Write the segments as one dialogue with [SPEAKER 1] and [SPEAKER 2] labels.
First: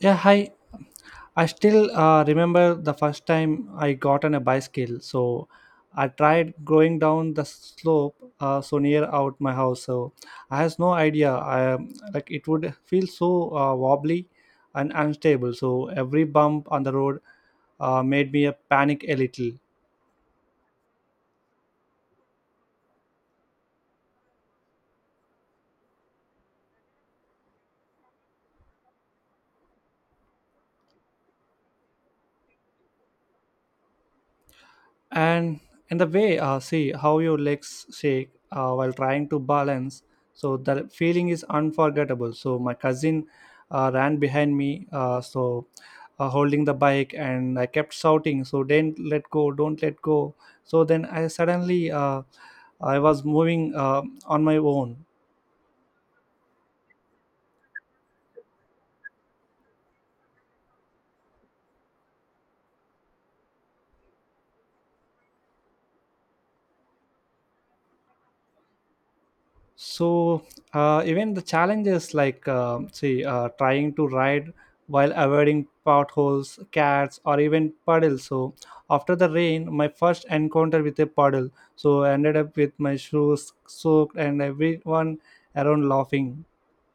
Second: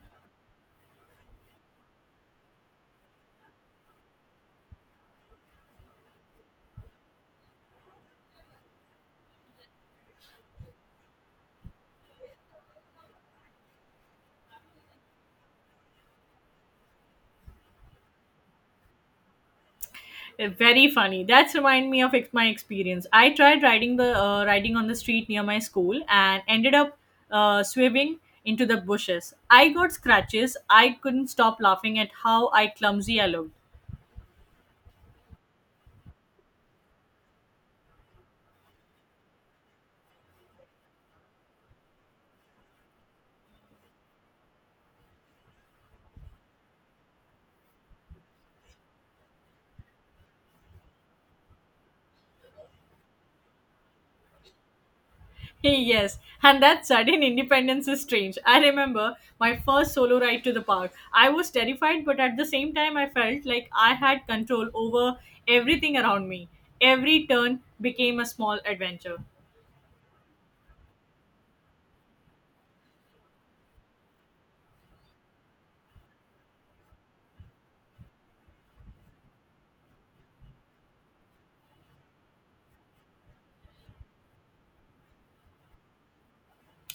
[SPEAKER 1] Yeah, hi. I still remember the first time I got on a bicycle. So I tried going down the slope so near out my house. So I has no idea. I like it would feel so wobbly and unstable. So every bump on the road made me panic a little.
[SPEAKER 2] Very funny. That's remind me of my experience. I tried riding the riding on the street near my school and ended up swerving into the bushes. I got scratches. I couldn't stop laughing at how I clumsy I looked.
[SPEAKER 1] And in the way, see how your legs shake while trying to balance, so the feeling is unforgettable. So my cousin ran behind me, holding the bike, and I kept shouting, so don't let go, don't let go. So then I suddenly I was moving, on my own.
[SPEAKER 2] Hey, yes, and that sudden independence is strange. I remember my first solo ride to the park. I was terrified, but at the same time, I felt like I had control over everything around me. Every turn became a small adventure.
[SPEAKER 1] So even the challenges like see, trying to ride while avoiding potholes, cats, or even puddles. So after the rain, my first encounter with a puddle, so I ended up with my shoes soaked and everyone around laughing.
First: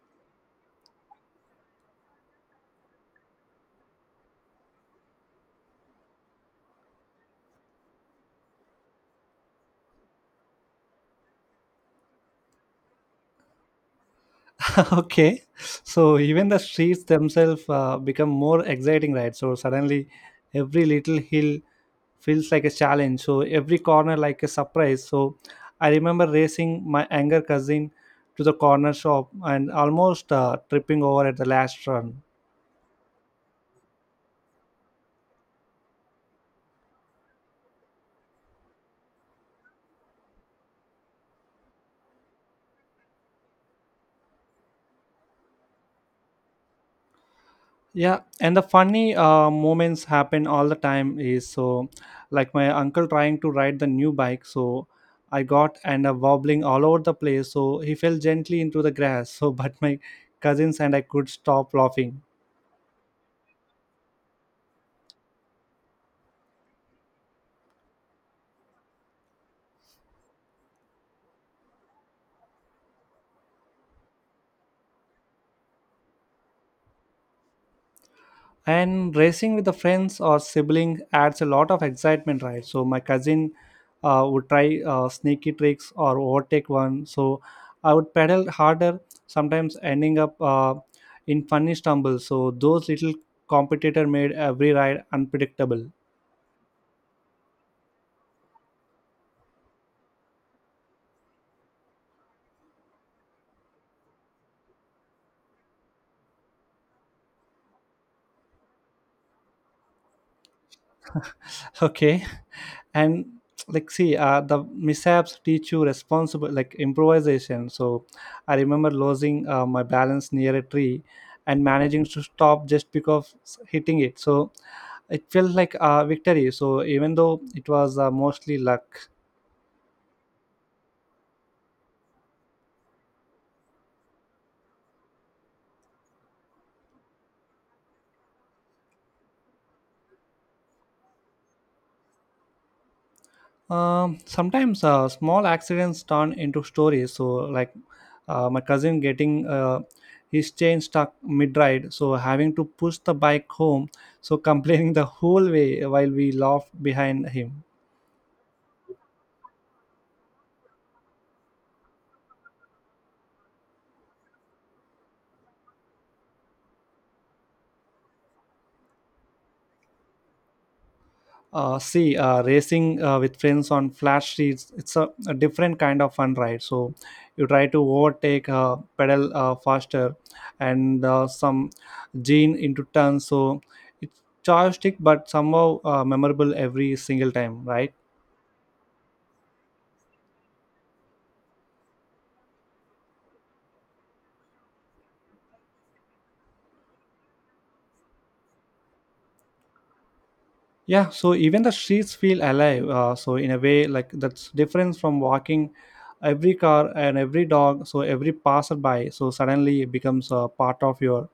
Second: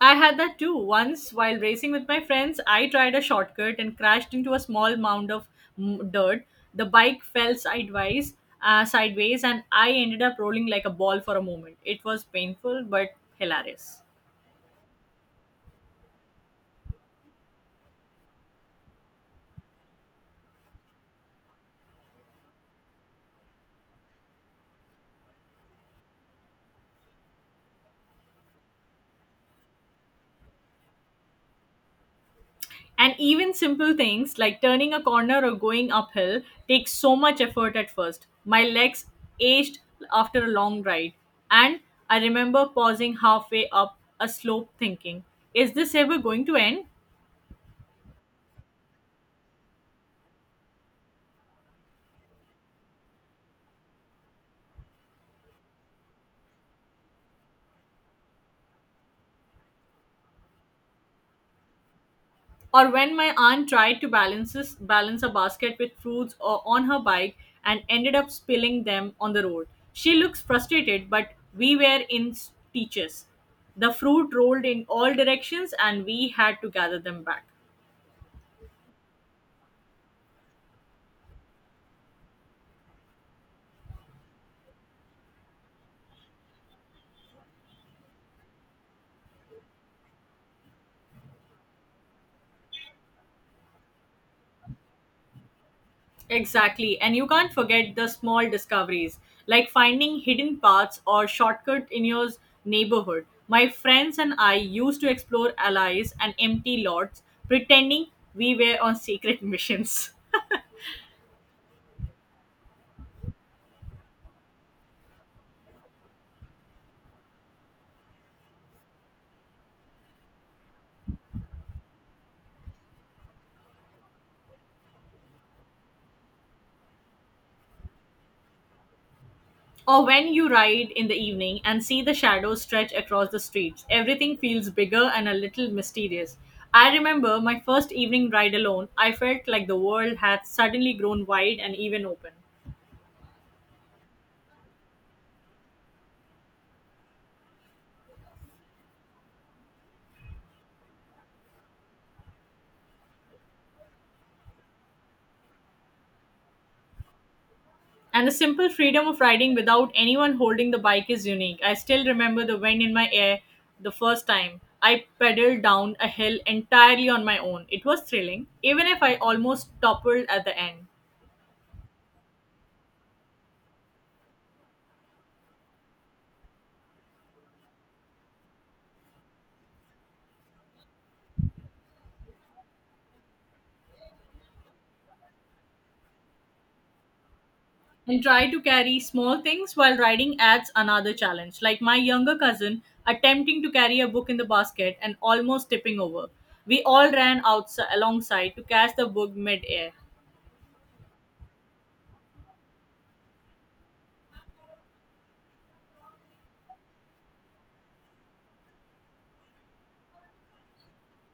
[SPEAKER 2] I had that too. Once, while racing with my friends, I tried a shortcut and crashed into a small mound of dirt. The bike fell sideways, and I ended up rolling like a ball for a moment. It was painful but hilarious.
[SPEAKER 1] Okay, so even the streets themselves become more exciting, right? So suddenly every little hill feels like a challenge, so every corner like a surprise. So I remember racing my younger cousin to the corner shop and almost tripping over at the last run.
[SPEAKER 2] And even simple things like turning a corner or going uphill take so much effort at first. My legs ached after a long ride, and I remember pausing halfway up a slope thinking, is this ever going to end?
[SPEAKER 1] Yeah, and the funny moments happen all the time is so, like my uncle trying to ride the new bike, so I got, and wobbling all over the place, so he fell gently into the grass. So but my cousins and I could stop laughing.
[SPEAKER 2] Or when my aunt tried to balance balance a basket with fruits or on her bike and ended up spilling them on the road. She looks frustrated, but we were in stitches. The fruit rolled in all directions and we had to gather them back.
[SPEAKER 1] And racing with the friends or sibling adds a lot of excitement, right? So my cousin would try sneaky tricks or overtake one, so I would pedal harder, sometimes ending up in funny stumbles. So those little competitor made every ride unpredictable.
[SPEAKER 2] Exactly, and you can't forget the small discoveries like finding hidden paths or shortcut in your neighborhood. My friends and I used to explore alleys and empty lots, pretending we were on secret missions.
[SPEAKER 1] Okay, and like see, the mishaps teach you responsible like improvisation. So I remember losing my balance near a tree and managing to stop just because hitting it. So it felt like a victory, so even though it was mostly luck.
[SPEAKER 2] Or when you ride in the evening and see the shadows stretch across the streets, everything feels bigger and a little mysterious. I remember my first evening ride alone, I felt like the world had suddenly grown wide and even open.
[SPEAKER 1] Sometimes small accidents turn into stories. So, like my cousin getting his chain stuck mid ride, so having to push the bike home, so complaining the whole way while we laughed behind him.
[SPEAKER 2] And the simple freedom of riding without anyone holding the bike is unique. I still remember the wind in my hair the first time I pedaled down a hill entirely on my own. It was thrilling, even if I almost toppled at the end.
[SPEAKER 1] See Racing with friends on flat streets, it's a different kind of fun, right? So you try to overtake, pedal faster, and some gene into turns. So it's joystick but somehow memorable every single time, right?
[SPEAKER 2] And try to carry small things while riding adds another challenge. Like my younger cousin attempting to carry a book in the basket and almost tipping over. We all ran outside alongside to catch the book mid-air.
[SPEAKER 1] Yeah, so even the streets feel alive, so in a way, like that's different from walking. Every car and every dog, so every passerby, so suddenly it becomes a part of your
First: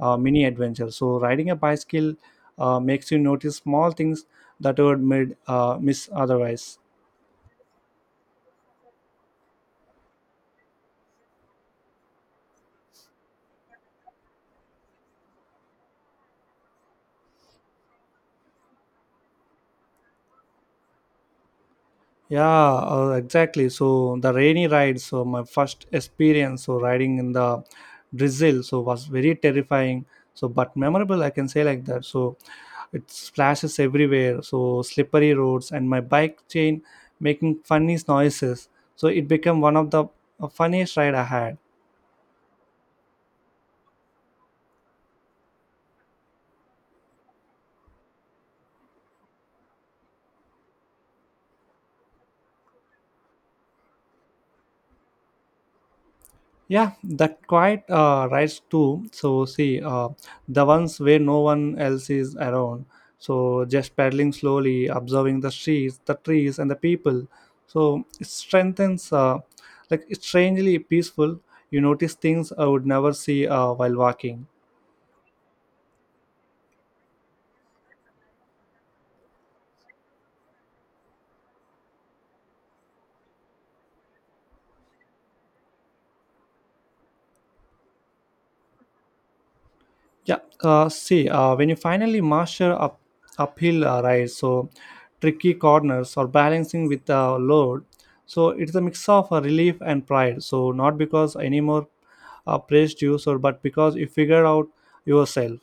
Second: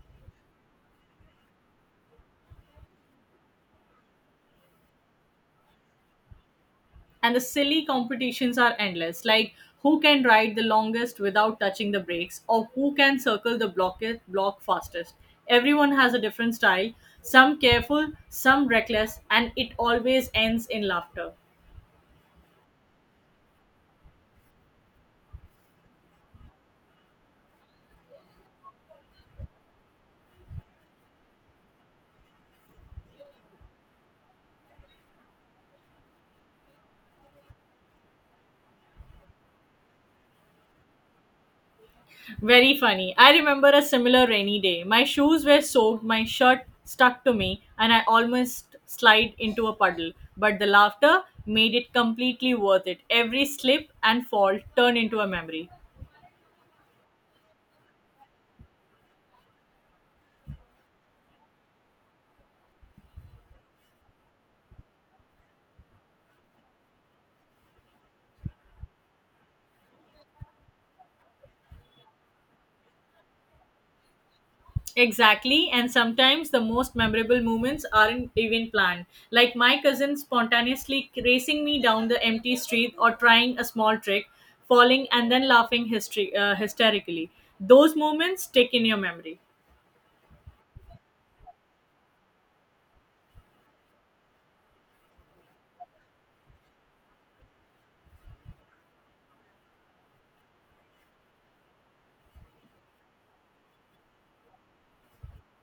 [SPEAKER 1] mini adventure. So riding a bicycle makes you notice small things that you would miss otherwise.
[SPEAKER 2] And the silly competitions are endless, like who can ride the longest without touching the brakes or who can circle the block fastest. Everyone has a different style, some careful, some reckless, and it always ends in laughter.
[SPEAKER 1] Yeah, exactly. So the rainy ride, so my first experience, so riding in the drizzle, so was very terrifying, so but memorable, I can say, like that. So it splashes everywhere, so slippery roads and my bike chain making funny noises. So it became one of the funniest ride I had.
[SPEAKER 2] Very funny. I remember a similar rainy day. My shoes were soaked, my shirt stuck to me, and I almost slid into a puddle. But the laughter made it completely worth it. Every slip and fall turned into a memory.
[SPEAKER 1] Yeah, that quiet rides too. So see, the ones where no one else is around. So just pedaling slowly, observing the streets, the trees, and the people. So it strengthens, like it's strangely peaceful. You notice things I would never see while walking.
[SPEAKER 2] Exactly, and sometimes the most memorable moments aren't even planned. Like my cousin spontaneously racing me down the empty street or trying a small trick, falling and then laughing hysterically. Those moments stick in your memory.
[SPEAKER 1] Yeah, when you finally master up uphill, right? So tricky corners or balancing with the load. So it's a mix of relief and pride. So not because anymore praised you, so but because you figured out yourself.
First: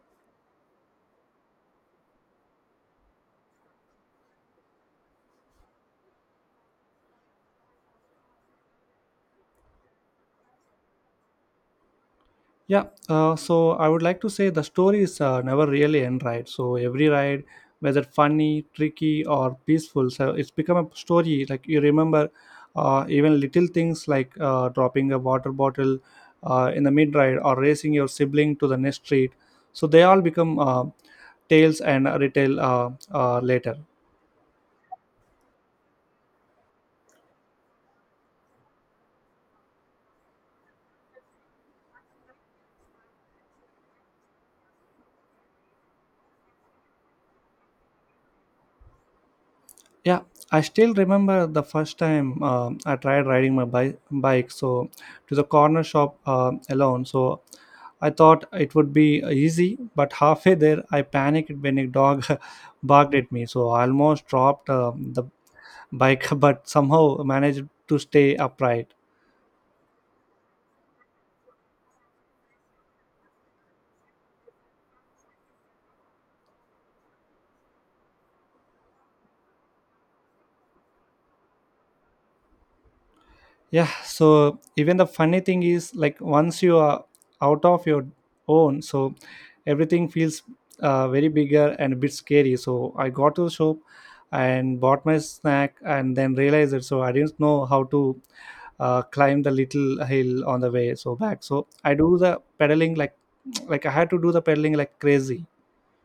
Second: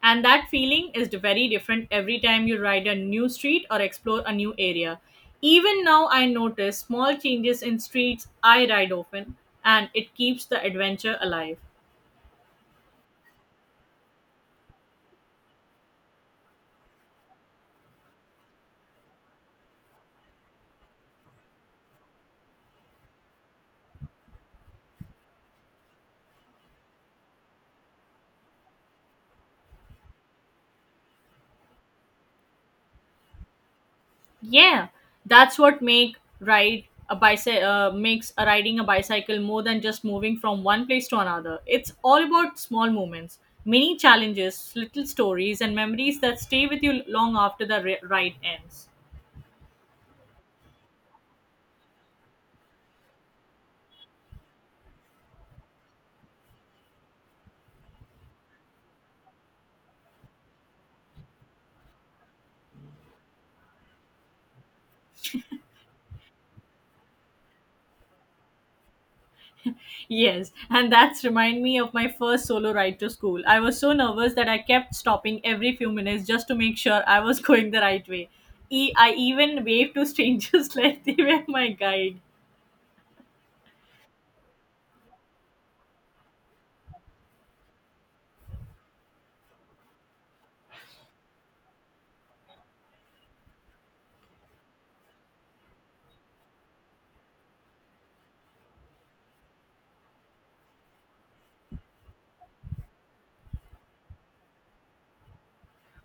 [SPEAKER 2] And that feeling is very different every time you ride a new street or explore a new area. Even now, I notice small changes in streets I ride often, and it keeps the adventure alive.
[SPEAKER 1] Yeah, so I would like to say the stories never really end, right? So every ride, whether funny, tricky, or peaceful, so it's become a story. Like you remember, even little things like dropping a water bottle in the mid ride or racing your sibling to the next street. So they all become tales and retail later.
[SPEAKER 2] Yeah, that's what make ride a bicycle makes a riding a bicycle more than just moving from one place to another. It's all about small moments, mini challenges, little stories, and memories that stay with you long after the ride ends.
[SPEAKER 1] Yeah, I still remember the first time I tried riding my bike, so to the corner shop alone. So I thought it would be easy, but halfway there I panicked when a dog barked at me. So I almost dropped the bike, but somehow managed to stay upright.
[SPEAKER 2] Yes, and that's remind me of my first solo ride to school. I was so nervous that I kept stopping every few minutes just to make sure I was going the right way. I even waved to strangers like they were my guide.
[SPEAKER 1] Yeah, so even the funny thing is, like once you are out of your own, so everything feels very bigger and a bit scary. So I got to the shop and bought my snack, and then realized it, so I didn't know how to climb the little hill on the way so back. So I do the pedaling like like I had to do the pedaling like crazy.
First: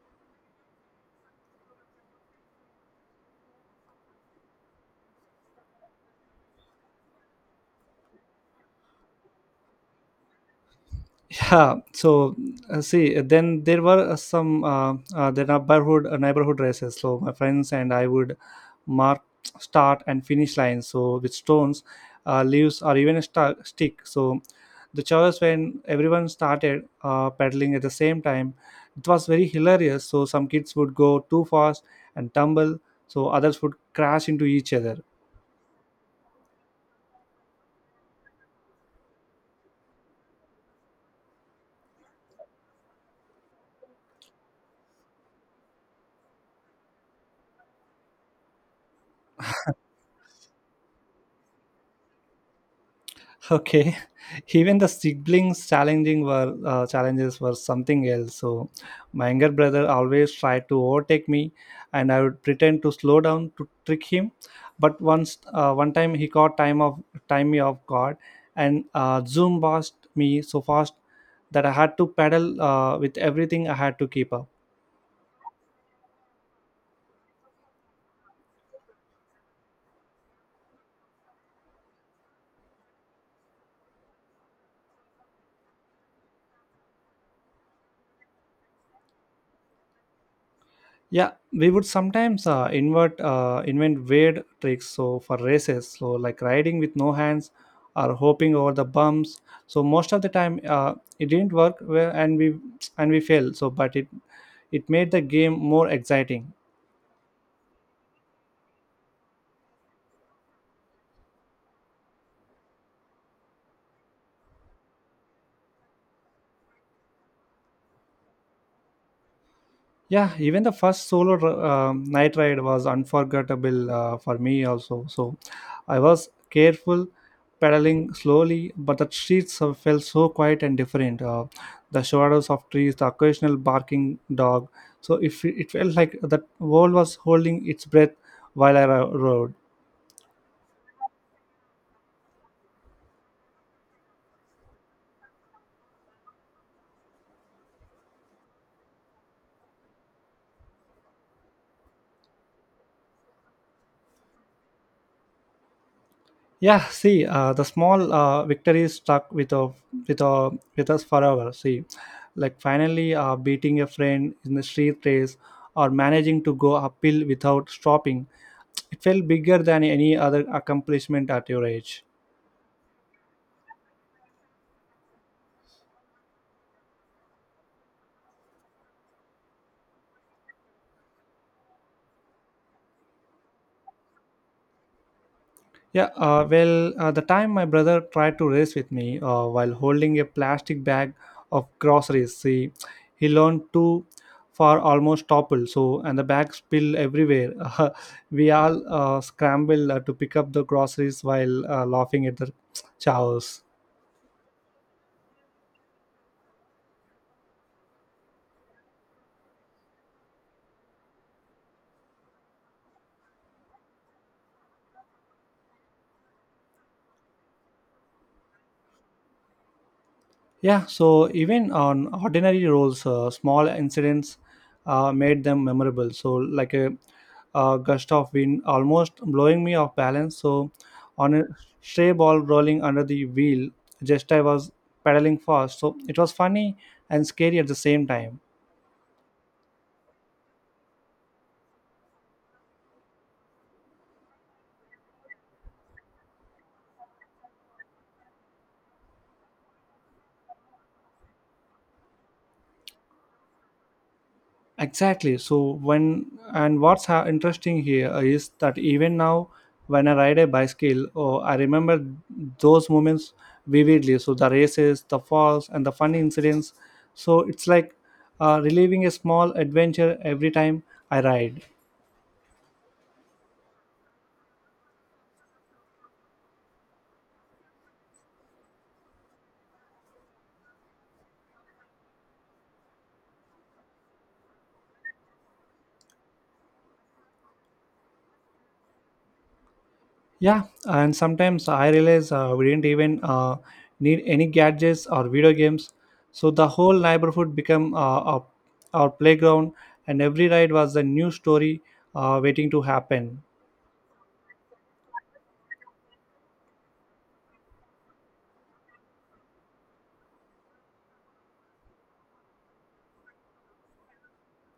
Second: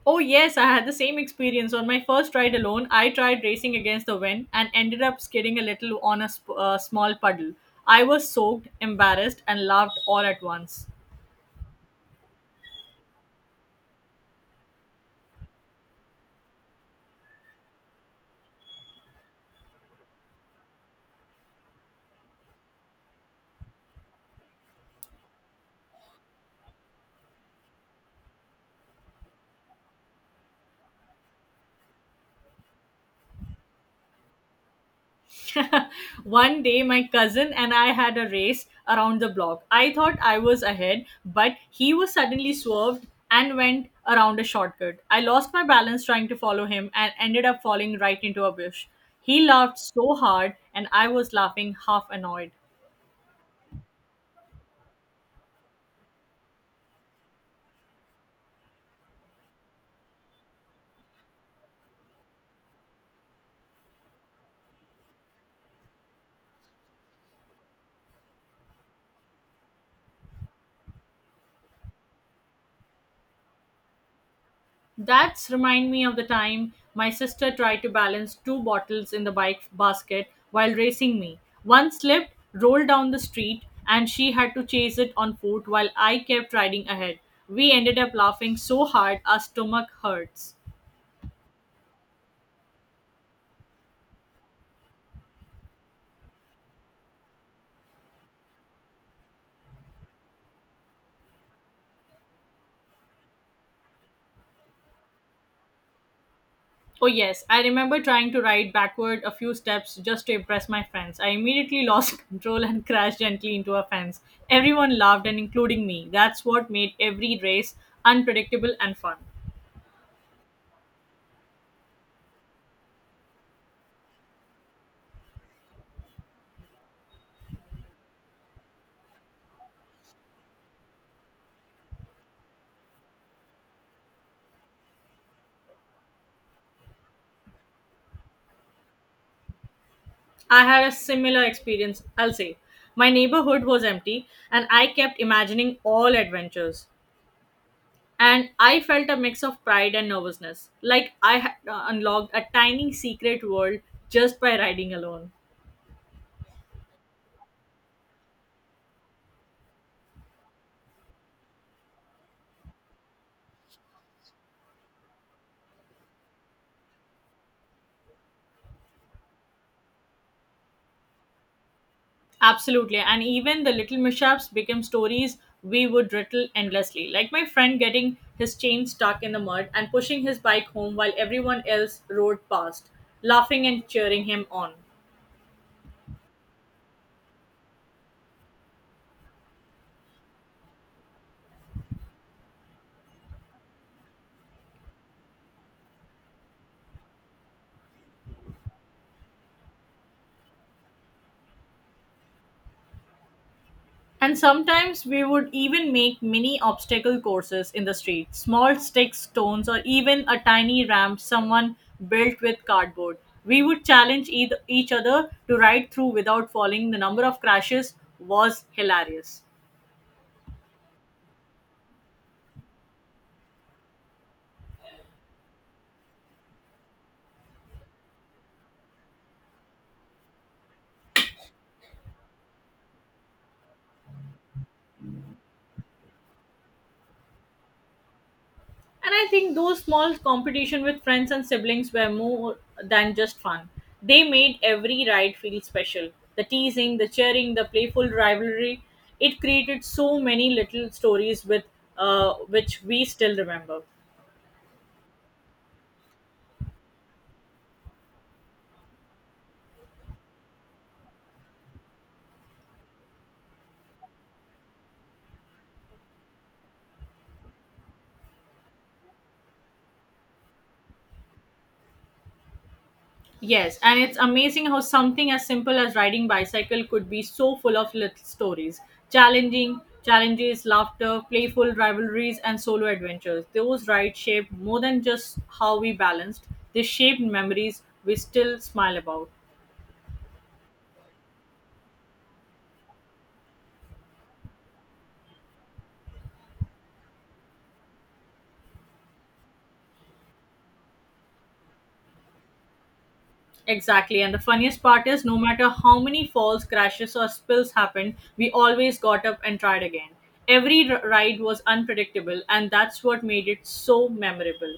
[SPEAKER 2] Oh yes, I had the same experience on my first ride alone. I tried racing against the wind and ended up skidding a little on a small puddle. I was soaked, embarrassed, and laughed all at once.
[SPEAKER 1] Yeah, so see then there were, some the neighborhood, neighborhood races. So my friends and I would mark start and finish lines, so with stones, leaves, or even a sta stick. So the choice when everyone started pedaling at the same time, it was very hilarious. So some kids would go too fast and tumble, so others would crash into each other.
[SPEAKER 2] One day, my cousin and I had a race around the block. I thought I was ahead, but he was suddenly swerved and went around a shortcut. I lost my balance trying to follow him and ended up falling right into a bush. He laughed so hard, and I was laughing half annoyed.
[SPEAKER 1] Okay, even the siblings challenging were challenges were something else. So my younger brother always tried to overtake me, and I would pretend to slow down to trick him. But once one time he caught time of time me off guard, and zoom past me so fast that I had to pedal with everything I had to keep up.
[SPEAKER 2] That's remind me of the time my sister tried to balance two bottles in the bike basket while racing me. One slipped, rolled down the street, and she had to chase it on foot while I kept riding ahead. We ended up laughing so hard our stomach hurts.
[SPEAKER 1] Yeah, we would sometimes invert invent weird tricks, so for races, so like riding with no hands or hopping over the bumps. So most of the time, it didn't work well, and we failed. So but it made the game more exciting.
[SPEAKER 2] Oh yes, I remember trying to ride backward a few steps just to impress my friends. I immediately lost control and crashed gently into a fence. Everyone laughed and including me. That's what made every race unpredictable and fun.
[SPEAKER 1] Yeah, even the first solo night ride was unforgettable, for me also. So I was careful, pedaling slowly, but the streets felt so quiet and different. The shadows of trees, the occasional barking dog, so if it it felt like the world was holding its breath while I rode.
[SPEAKER 2] I had a similar experience, I'll say. My neighborhood was empty, and I kept imagining all adventures. And I felt a mix of pride and nervousness, like I had unlocked a tiny secret world just by riding alone.
[SPEAKER 1] Yeah, see, the small victory stuck with a, with us forever. See, like finally beating a friend in the street race or managing to go uphill without stopping, it felt bigger than any other accomplishment at your age.
[SPEAKER 2] Absolutely, and even the little mishaps became stories we would rattle endlessly, like my friend getting his chain stuck in the mud and pushing his bike home while everyone else rode past, laughing and cheering him on.
[SPEAKER 1] Yeah, the time my brother tried to race with me while holding a plastic bag of groceries, see, he leaned too far, almost toppled. So, and the bag spilled everywhere. Uh, we all scrambled to pick up the groceries while laughing at the chaos.
[SPEAKER 2] And sometimes we would even make mini obstacle courses in the street small sticks, stones, or even a tiny ramp someone built with cardboard. We would challenge each other to ride through without falling. The number of crashes was hilarious.
[SPEAKER 1] Yeah, so even on ordinary roles, small incidents made them memorable. So, like gust of wind almost blowing me off balance. So on a stray ball rolling under the wheel, just I was pedaling fast. So it was funny and scary at the same time.
[SPEAKER 2] And I think those small competition with friends and siblings were more than just fun. They made every ride feel special. The teasing, the cheering, the playful rivalry, it created so many little stories with which we still remember.
[SPEAKER 1] Exactly. So when and interesting here is that even now, when I ride a bicycle, oh, I remember those moments vividly. So the races, the falls, and the funny incidents. So it's like reliving a small adventure every time I ride.
[SPEAKER 2] Yes, and it's amazing how something as simple as riding bicycle could be so full of little stories, challenging challenges, laughter, playful rivalries, and solo adventures. Those rides shaped more than just how we balanced; they shaped memories we still smile about.
[SPEAKER 1] Yeah, and sometimes I realize we didn't even need any gadgets or video games. So the whole neighborhood became our playground, and every ride was a new story waiting to happen.
[SPEAKER 2] Exactly, and the funniest part is, no matter how many falls, crashes, or spills happened, we always got up and tried again. Every ride was unpredictable, and that's what made it so memorable.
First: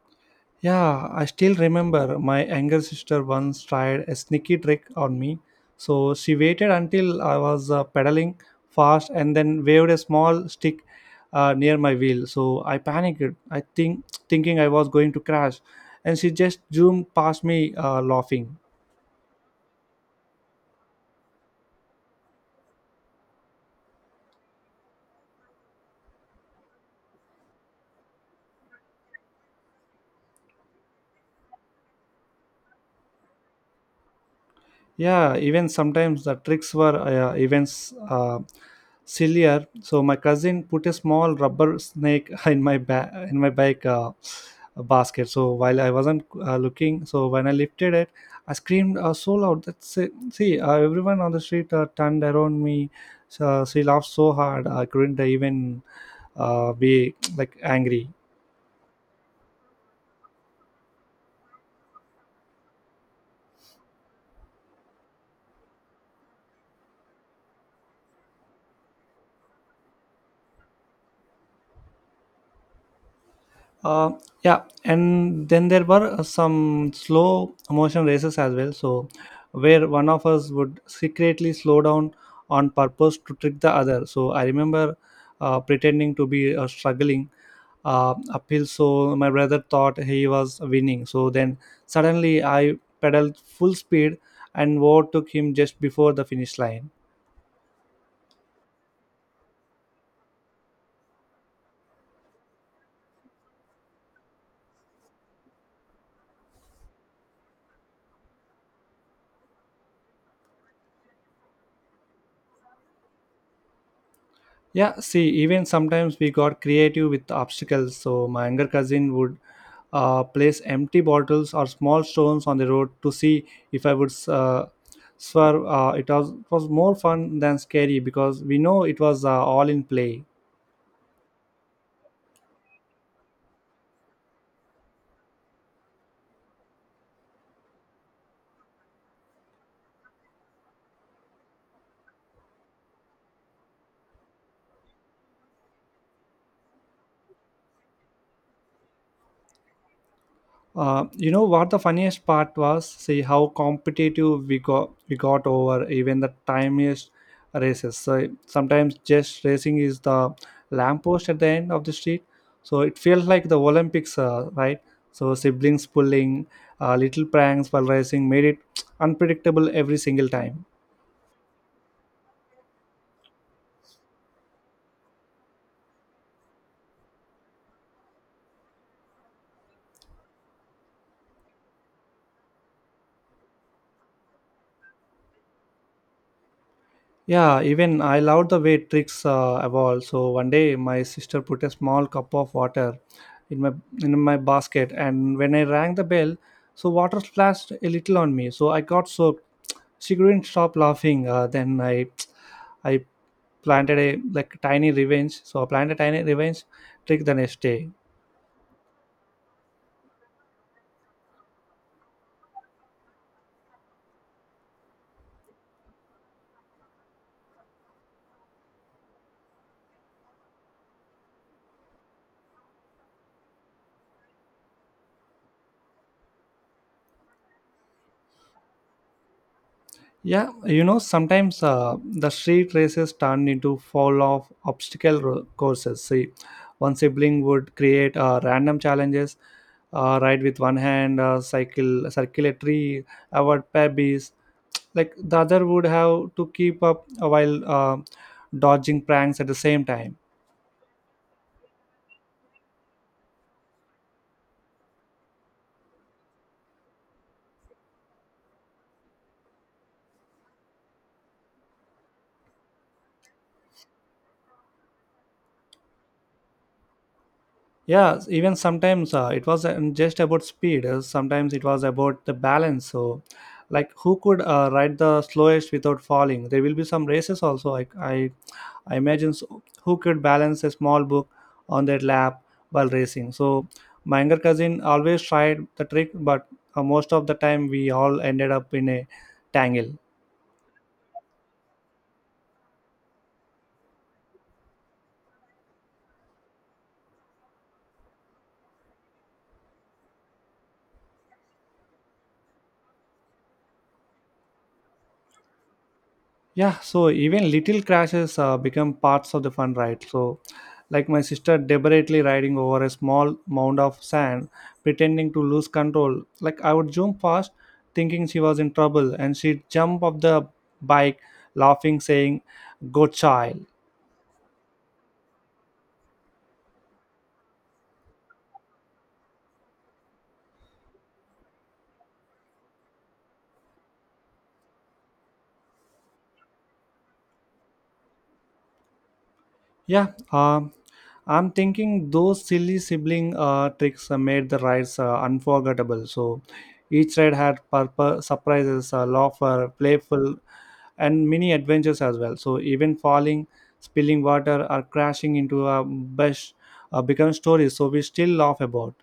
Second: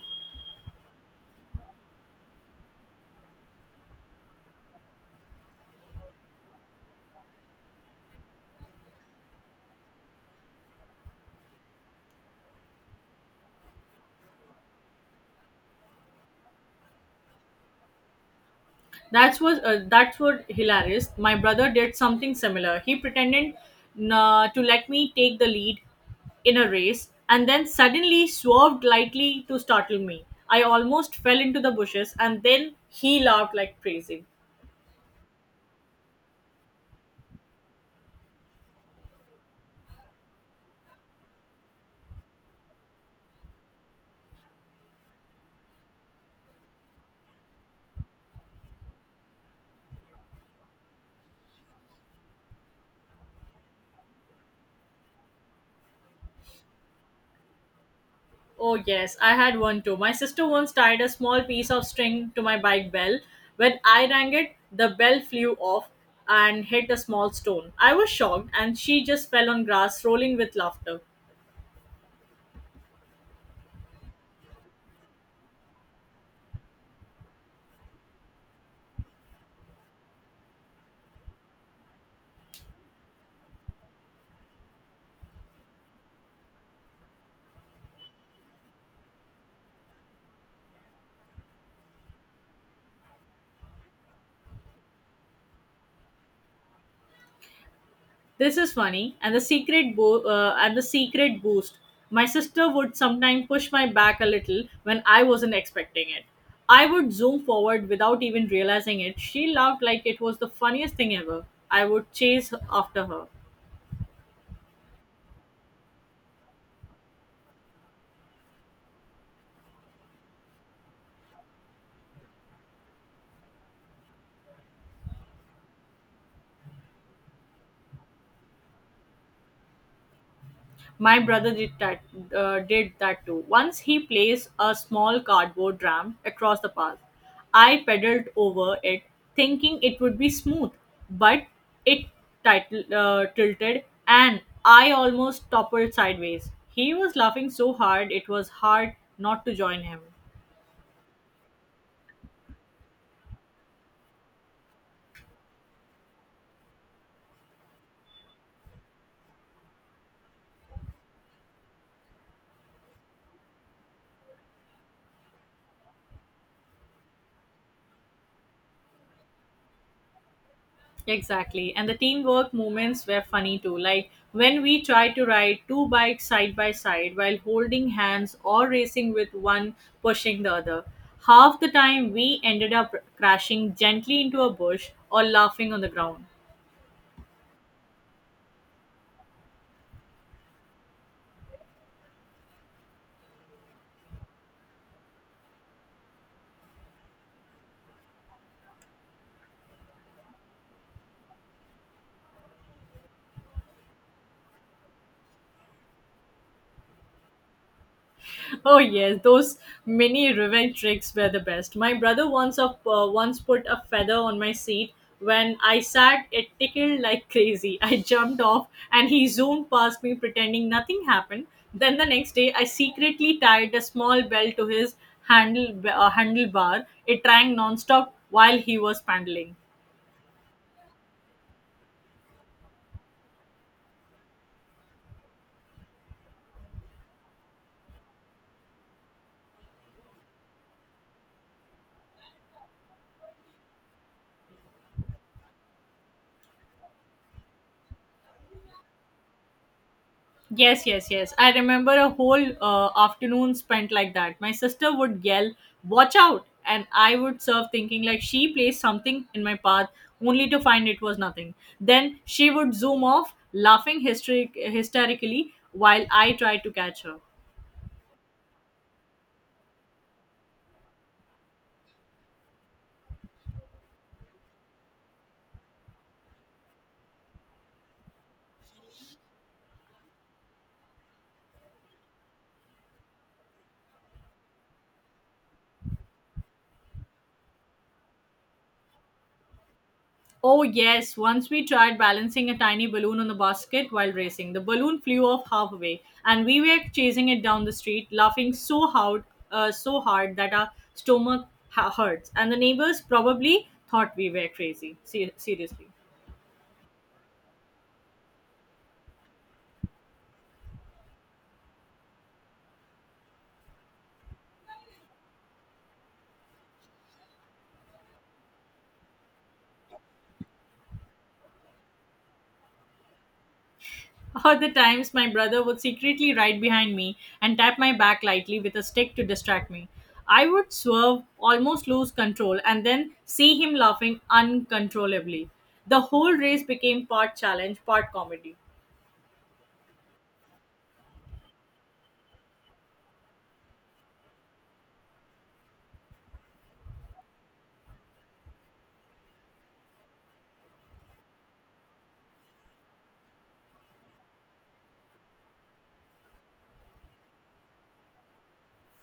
[SPEAKER 1] Yeah, I still remember my younger sister once tried a sneaky trick on me. So she waited until I was pedaling fast and then waved a small stick near my wheel. So I panicked, I think thinking I was going to crash, and she just zoomed past me laughing.
[SPEAKER 2] That's was that's what hilarious. My brother did something similar. He pretended to let me take the lead in a race, and then suddenly swerved lightly to startle me. I almost fell into the bushes, and then he laughed like crazy.
[SPEAKER 1] Yeah, even sometimes the tricks were yeah, even uh, sillier. So my cousin put a small rubber snake in my bike basket, so while I wasn't looking. So when I lifted it, I screamed so loud that see, see everyone on the street turned around me. So she laughed so hard I couldn't even be like angry.
[SPEAKER 2] Oh yes, I had one too. My sister once tied a small piece of string to my bike bell. When I rang it, the bell flew off and hit a small stone. I was shocked, and she just fell on grass, rolling with laughter.
[SPEAKER 1] uh, yeah, and then there were some slow motion races as well. So where one of us would secretly slow down on purpose to trick the other. So I remember pretending to be struggling uphill, so my brother thought he was winning. So then suddenly I pedaled full speed and overtook him just before the finish line.
[SPEAKER 2] This is funny, and the and the secret boost. My sister would sometimes push my back a little when I wasn't expecting it. I would zoom forward without even realizing it. She laughed like it was the funniest thing ever. I would chase after her.
[SPEAKER 1] Yeah, see, even sometimes we got creative with obstacles. So my younger cousin would place empty bottles or small stones on the road to see if I would swerve. It was more fun than scary because we know it was all in play.
[SPEAKER 2] My brother did that. Did that too. Once he placed a small cardboard ramp across the path. I pedaled over it, thinking it would be smooth, but it tilted, and I almost toppled sideways. He was laughing so hard it was hard not to join him.
[SPEAKER 1] You know what the funniest part was? See how competitive we got over even the tiniest races. So sometimes just racing is the lamppost at the end of the street. So it feels like the Olympics, right? So siblings pulling, little pranks while racing made it unpredictable every single time.
[SPEAKER 2] Exactly. And the teamwork moments were funny too. Like when we tried to ride two bikes side by side while holding hands or racing with one pushing the other. Half the time we ended up crashing gently into a bush or laughing on the ground.
[SPEAKER 1] Yeah, even I loved the way tricks evolve. So one day my sister put a small cup of water in my basket, and when I rang the bell, so water splashed a little on me. So I got soaked. She couldn't stop laughing. Then I planted a like tiny revenge. So I planted a tiny revenge trick the next day.
[SPEAKER 2] Oh yes, those mini revenge tricks were the best. My brother once put a feather on my seat. When I sat, it tickled like crazy. I jumped off and he zoomed past me pretending nothing happened. Then the next day, I secretly tied a small bell to his handlebar. It rang nonstop while he was paddling.
[SPEAKER 1] Yeah, you know, sometimes the street races turn into fall off obstacle courses. See, one sibling would create random challenges, ride with one hand, cycle, circulatory, avoid pebbles. Like the other would have to keep up while dodging pranks at the same time.
[SPEAKER 2] Yes, yes, yes. I remember a whole afternoon spent like that. My sister would yell, "Watch out!" and I would serve thinking like she placed something in my path, only to find it was nothing. Then she would zoom off, laughing hysterically while I tried to catch her.
[SPEAKER 1] Yeah, even sometimes it was just about speed, sometimes it was about the balance. So like who could ride the slowest without falling, there will be some races also. I imagine so, who could balance a small book on their lap while racing. So my younger cousin always tried the trick, but most of the time we all ended up in a tangle.
[SPEAKER 2] Oh, yes. Once we tried balancing a tiny balloon on the basket while racing. The balloon flew off halfway, and we were chasing it down the street, laughing so hard that our stomach hurts. And the neighbors probably thought we were crazy. Seriously.
[SPEAKER 1] Yeah, so even little crashes become parts of the fun, right? So, like my sister deliberately riding over a small mound of sand, pretending to lose control. Like I would jump fast, thinking she was in trouble, and she'd jump off the bike, laughing, saying, "Go child!"
[SPEAKER 2] All the times my brother would secretly ride behind me and tap my back lightly with a stick to distract me. I would swerve, almost lose control, and then see him laughing uncontrollably. The whole race became part challenge, part comedy.
[SPEAKER 1] Yeah, I'm thinking those silly sibling tricks made the rides unforgettable. So each ride had purpose, surprises, laughter, playful, and mini adventures as well. So even falling, spilling water, or crashing into a bush become stories. So we still laugh about.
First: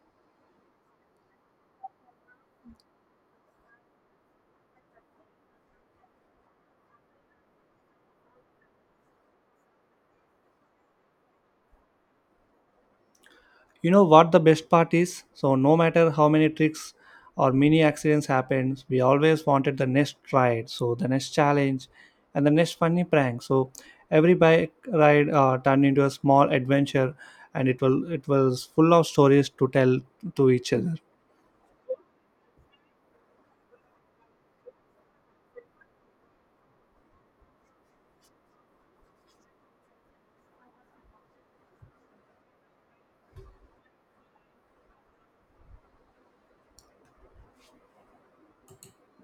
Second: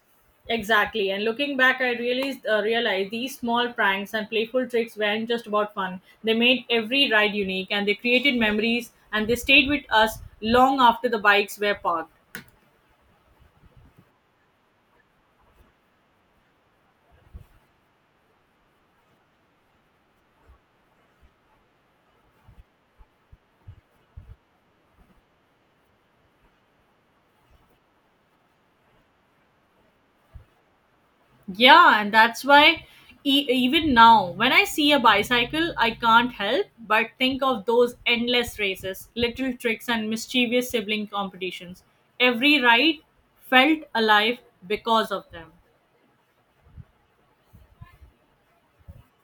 [SPEAKER 2] Exactly, and looking back, I realized, realized these small pranks and playful tricks weren't just about fun. They made every ride unique and they created memories and they stayed with us long after the bikes were parked.
[SPEAKER 1] You know what the best part is? So, no matter how many tricks or mini accidents happens, we always wanted the next ride, so the next challenge, and the next funny prank. So every bike ride turned into a small adventure, and it was full of stories to tell to each other.
[SPEAKER 2] Yeah, and that's why even now, when I see a bicycle, I can't help but think of those endless races, little tricks, and mischievous sibling competitions. Every ride felt alive because of them.